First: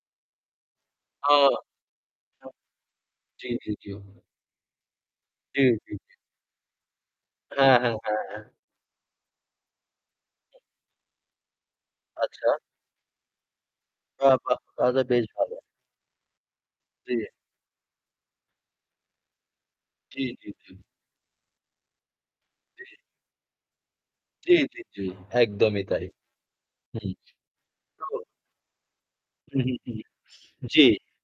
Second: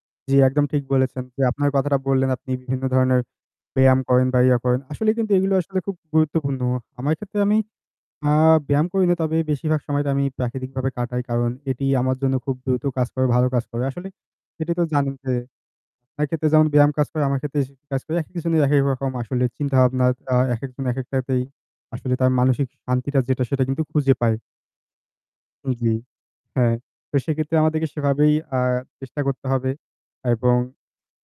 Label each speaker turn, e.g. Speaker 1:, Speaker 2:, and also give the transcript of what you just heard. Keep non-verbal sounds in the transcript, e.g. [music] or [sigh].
Speaker 1: জ্বি একদম ঠিক বলেছেন।
Speaker 2: ও!
Speaker 1: যে আপনার কথাটা বললেন আপনি
Speaker 2: [unintelligible]
Speaker 1: বিভিন্ন ধরনের
Speaker 2: জি, জি, জি।
Speaker 1: ব্যায়াম করেন বা ইয়া করেন। আসলেই কিন্তু এইগুলা
Speaker 2: জী,
Speaker 1: আসলে
Speaker 2: জী,
Speaker 1: খুব
Speaker 2: জি।
Speaker 1: গুরুত্বপূর্ণ আমায় ক্ষেত্রে আমি
Speaker 2: হ্যাঁ, হ্যাঁ, হ্যাঁ,
Speaker 1: আ
Speaker 2: হ্যাঁ।
Speaker 1: ব্যায়াম করি না। তবে বেশিরভাগ সময় তা আমি প্রাকৃতিকভাবে কাটাই। কারণ, এটি আমার জন্য
Speaker 2: আচ্ছা।
Speaker 1: খুব দ্রুত কাজ করে, ভালো কাজ করে। আসলে
Speaker 2: বাহ! বাহ!
Speaker 1: এটি তো
Speaker 2: তাহলে তো
Speaker 1: জানেন
Speaker 2: বেশ
Speaker 1: যে,
Speaker 2: ভালো।
Speaker 1: একেতে যেমন ব্যায়াম কাজ
Speaker 2: জি।
Speaker 1: করে, আমার ক্ষেত্রে সে কাজ করে। একেক জনের একেক রকম আসলে চিন্তাভাবনা
Speaker 2: জী,
Speaker 1: আ
Speaker 2: জী, জি।
Speaker 1: একেকজন একেকটাতেই আসলে তার মানসিক
Speaker 2: জি।
Speaker 1: শান্তিটা যেটা সেটা কিন্তু খুঁজে পায়।
Speaker 2: জি, জি, জি।
Speaker 1: উম
Speaker 2: একদমই
Speaker 1: জী।
Speaker 2: তাই।
Speaker 1: হ্যাঁ,
Speaker 2: হুম।
Speaker 1: তো সেক্ষেত্রে আমাদেরকে
Speaker 2: [unintelligible]
Speaker 1: সেভাবেই আ চেষ্টা করতে
Speaker 2: হুম,
Speaker 1: হবে
Speaker 2: হুম, হুম।
Speaker 1: এবং
Speaker 2: জি।